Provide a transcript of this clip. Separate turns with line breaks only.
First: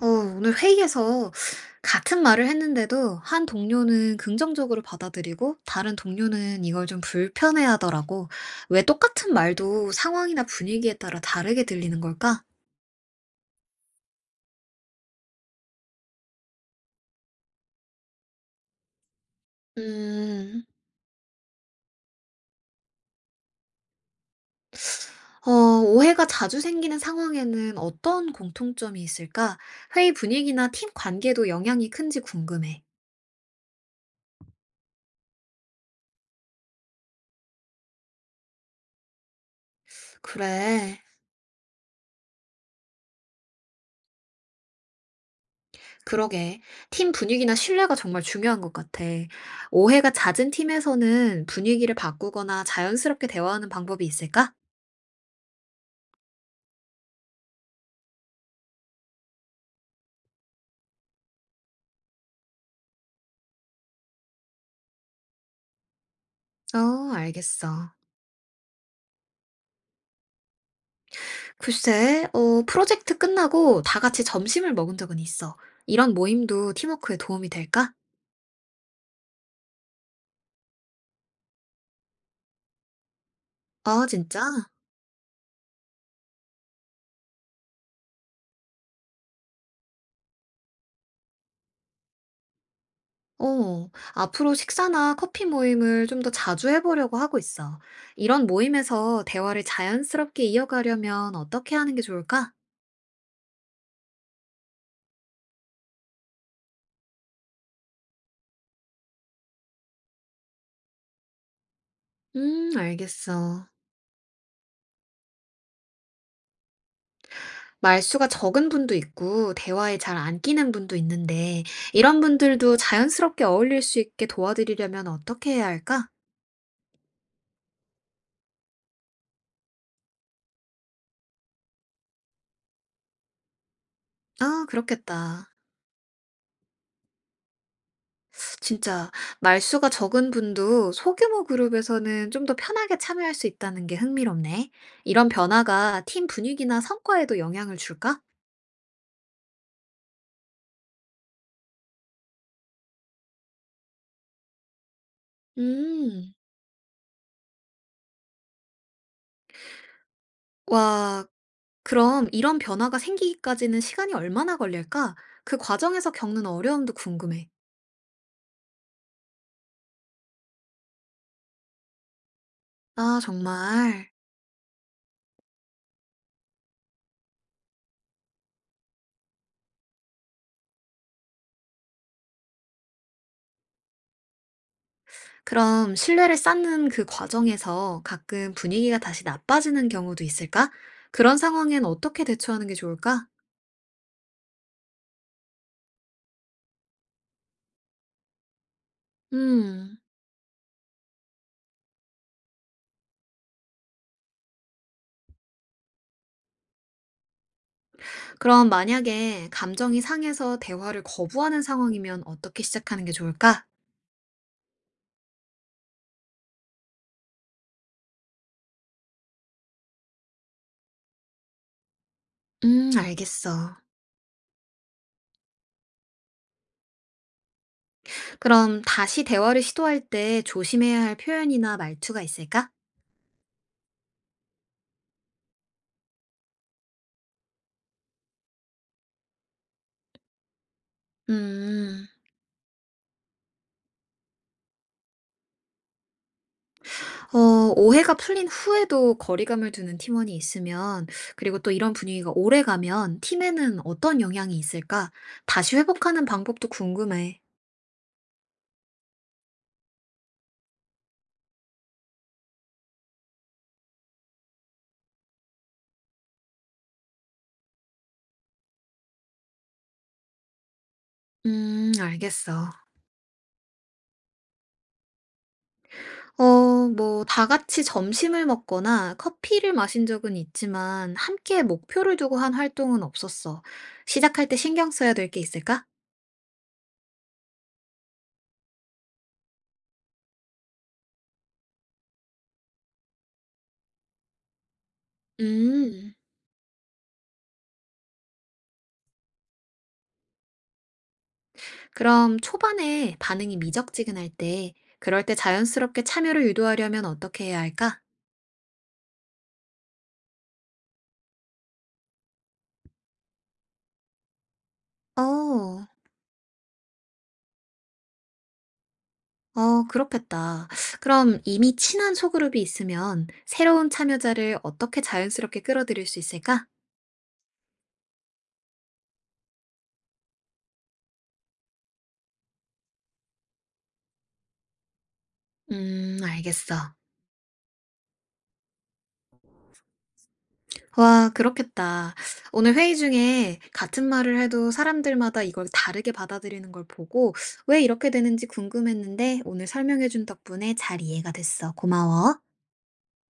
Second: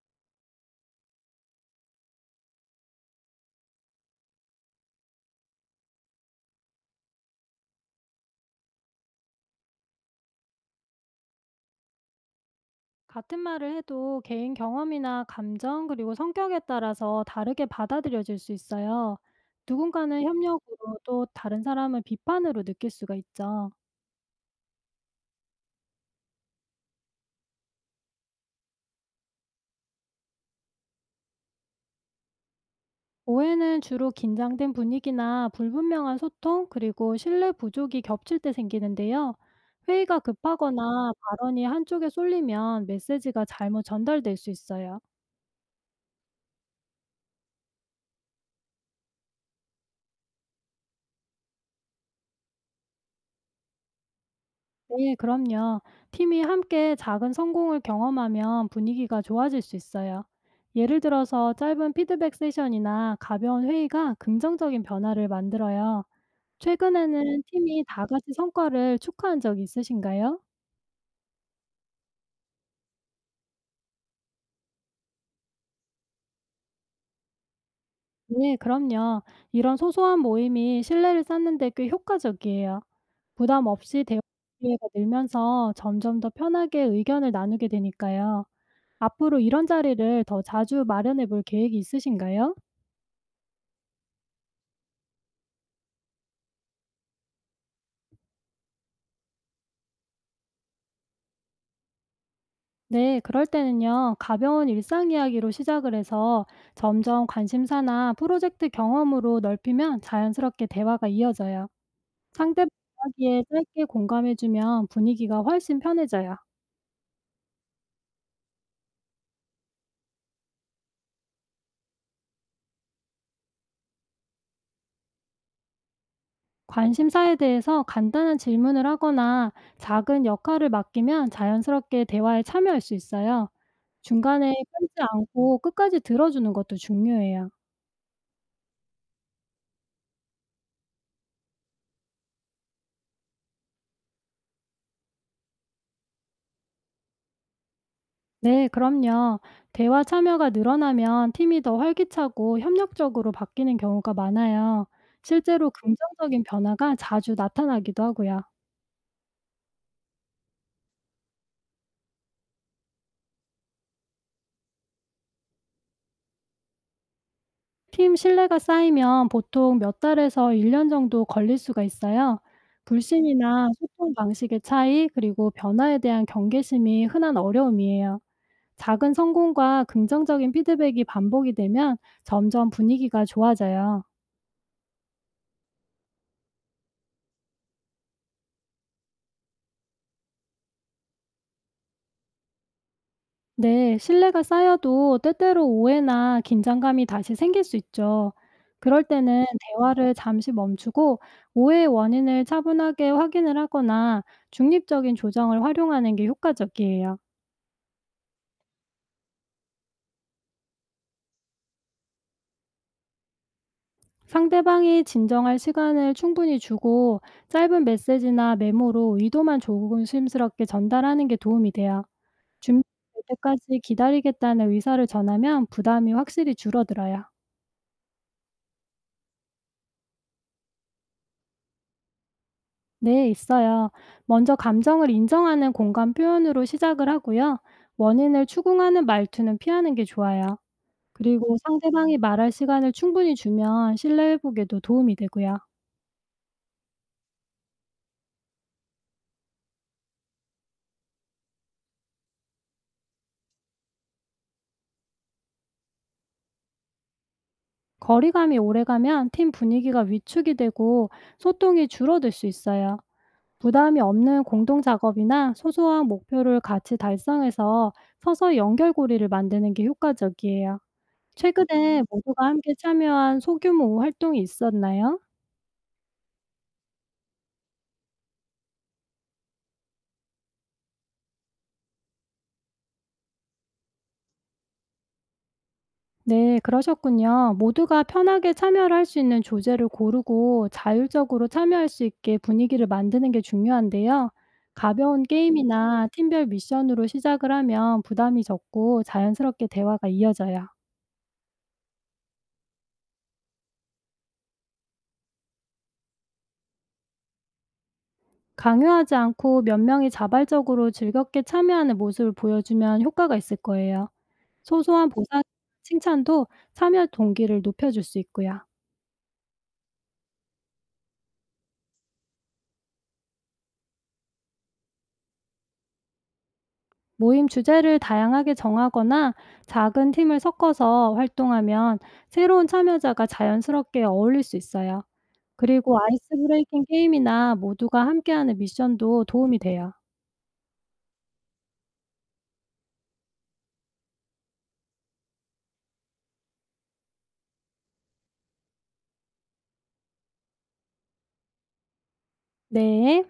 오늘 회의에서 같은 말을 했는데도 한 동료는 긍정적으로 받아들이고 다른 동료는 이걸 좀 불편해하더라고. 왜 똑같은 말도 상황이나 분위기에 따라 다르게 들리는 걸까?
같은 말을 해도 개인 경험이나 감정 그리고 성격에 따라서 다르게 받아들여질 수 있어요. 누군가는
음,
협력으로 또 다른 사람을 비판으로 느낄 수가 있죠.
어, 오해가 자주 생기는 상황에는 어떤 공통점이 있을까? 회의 분위기나 팀 관계도 영향이 큰지 궁금해.
오해는 주로 긴장된 분위기나 불분명한 소통 그리고 신뢰 부족이 겹칠 때 생기는데요. 회의가
그래.
급하거나 발언이 한쪽에 쏠리면 메시지가 잘못 전달될 수 있어요.
그러게. 팀 분위기나 신뢰가 정말 중요한 것 같아. 오해가 잦은 팀에서는 분위기를 바꾸거나 자연스럽게 대화하는 방법이 있을까?
네, 그럼요. 팀이 함께 작은 성공을 경험하면 분위기가 좋아질 수 있어요. 예를 들어서 짧은 피드백 세션이나 가벼운 회의가 긍정적인 변화를 만들어요. 최근에는 팀이
알겠어.
다 같이 성과를 축하한 적이 있으신가요?
글쎄, 프로젝트 끝나고 다 같이 점심을 먹은 적은 있어. 이런 모임도 팀워크에 도움이 될까?
네, 그럼요. 이런 소소한 모임이 신뢰를 쌓는데 꽤 효과적이에요. 부담 없이
아,
대화
진짜?
기회가 늘면서 점점 더 편하게 의견을 나누게 되니까요. 앞으로 이런 자리를 더 자주 마련해 볼 계획이 있으신가요?
어, 앞으로 식사나 커피 모임을 좀 더 자주 해보려고 하고 있어. 이런 모임에서 대화를 자연스럽게 이어가려면 어떻게 하는 게 좋을까?
네, 그럴 때는요, 가벼운 일상 이야기로 시작을 해서 점점 관심사나 프로젝트 경험으로 넓히면 자연스럽게 대화가 이어져요. 상대방 이야기에
알겠어.
짧게 공감해주면 분위기가 훨씬 편해져요.
말수가 적은 분도 있고 대화에 잘 안 끼는 분도 있는데 이런 분들도 자연스럽게 어울릴 수 있게 도와드리려면 어떻게 해야 할까?
관심사에 대해서 간단한 질문을 하거나 작은 역할을 맡기면 자연스럽게 대화에 참여할 수 있어요. 중간에
아,
끊지
그렇겠다.
않고 끝까지 들어주는 것도 중요해요.
진짜 말수가 적은 분도 소규모 그룹에서는 좀 더 편하게 참여할 수 있다는 게 흥미롭네. 이런 변화가 팀 분위기나 성과에도 영향을 줄까?
네, 그럼요. 대화 참여가 늘어나면 팀이 더 활기차고 협력적으로 바뀌는 경우가 많아요. 실제로
음,
긍정적인 변화가 자주 나타나기도 하고요.
와, 그럼 이런 변화가 생기기까지는 시간이 얼마나 걸릴까? 그 과정에서 겪는 어려움도 궁금해.
팀 신뢰가 쌓이면 보통 몇 달에서 1년 정도 걸릴 수가 있어요.
아,
불신이나
정말.
소통 방식의 차이, 그리고 변화에 대한 경계심이 흔한 어려움이에요. 작은 성공과 긍정적인 피드백이 반복이 되면 점점 분위기가 좋아져요.
그럼 신뢰를 쌓는 그 과정에서 가끔 분위기가 다시 나빠지는 경우도 있을까? 그런 상황엔 어떻게 대처하는 게 좋을까?
네, 신뢰가 쌓여도 때때로 오해나 긴장감이 다시 생길 수 있죠. 그럴 때는
음,
대화를 잠시 멈추고 오해의 원인을 차분하게 확인을 하거나 중립적인 조정을 활용하는 게 효과적이에요.
그럼 만약에 감정이 상해서 대화를 거부하는 상황이면 어떻게 시작하는 게 좋을까?
상대방이 진정할 시간을 충분히 주고 짧은 메시지나 메모로 의도만 조심스럽게 전달하는 게 도움이 돼요. 준비될
알겠어.
때까지 기다리겠다는 의사를 전하면 부담이 확실히 줄어들어요.
그럼 다시 대화를 시도할 때 조심해야 할 표현이나 말투가 있을까?
네, 있어요. 먼저 감정을 인정하는 공감 표현으로 시작을 하고요. 원인을 추궁하는 말투는 피하는 게 좋아요. 그리고
음.
상대방이 말할 시간을 충분히 주면 신뢰 회복에도 도움이 되고요.
어 오해가 풀린 후에도 거리감을 두는 팀원이 있으면 그리고 또 이런 분위기가 오래가면 팀에는 어떤 영향이 있을까? 다시 회복하는 방법도 궁금해.
거리감이 오래가면 팀 분위기가 위축이 되고 소통이 줄어들 수 있어요. 부담이 없는 공동 작업이나 소소한 목표를 같이 달성해서 서서히 연결고리를 만드는 게 효과적이에요. 최근에 모두가
알겠어.
함께 참여한 소규모 활동이 있었나요?
다 같이 점심을 먹거나 커피를 마신 적은 있지만 함께 목표를 두고 한 활동은 없었어. 시작할 때 신경 써야 될 게 있을까?
네, 그러셨군요. 모두가 편하게 참여를 할 수 있는 조제를 고르고 자율적으로 참여할 수 있게 분위기를 만드는 게 중요한데요. 가벼운 게임이나
음,
팀별 미션으로 시작을 하면 부담이 적고 자연스럽게 대화가 이어져요.
그럼 초반에 반응이 미적지근할 때, 그럴 때 자연스럽게 참여를 유도하려면 어떻게 해야 할까?
강요하지 않고 몇 명이 자발적으로 즐겁게 참여하는 모습을 보여주면 효과가 있을 거예요. 소소한 보상,
어.
칭찬도 참여 동기를 높여줄 수 있고요.
어, 그렇겠다. 그럼 이미 친한 소그룹이 있으면 새로운 참여자를 어떻게 자연스럽게 끌어들일 수 있을까?
모임 주제를 다양하게 정하거나 작은 팀을 섞어서 활동하면 새로운 참여자가 자연스럽게 어울릴 수 있어요. 그리고 아이스
알겠어.
브레이킹 게임이나 모두가 함께하는 미션도 도움이 돼요.
와, 그렇겠다. 오늘 회의 중에 같은 말을 해도 사람들마다 이걸 다르게 받아들이는 걸 보고 왜 이렇게 되는지 궁금했는데 오늘 설명해준 덕분에 잘 이해가 됐어. 고마워.
네.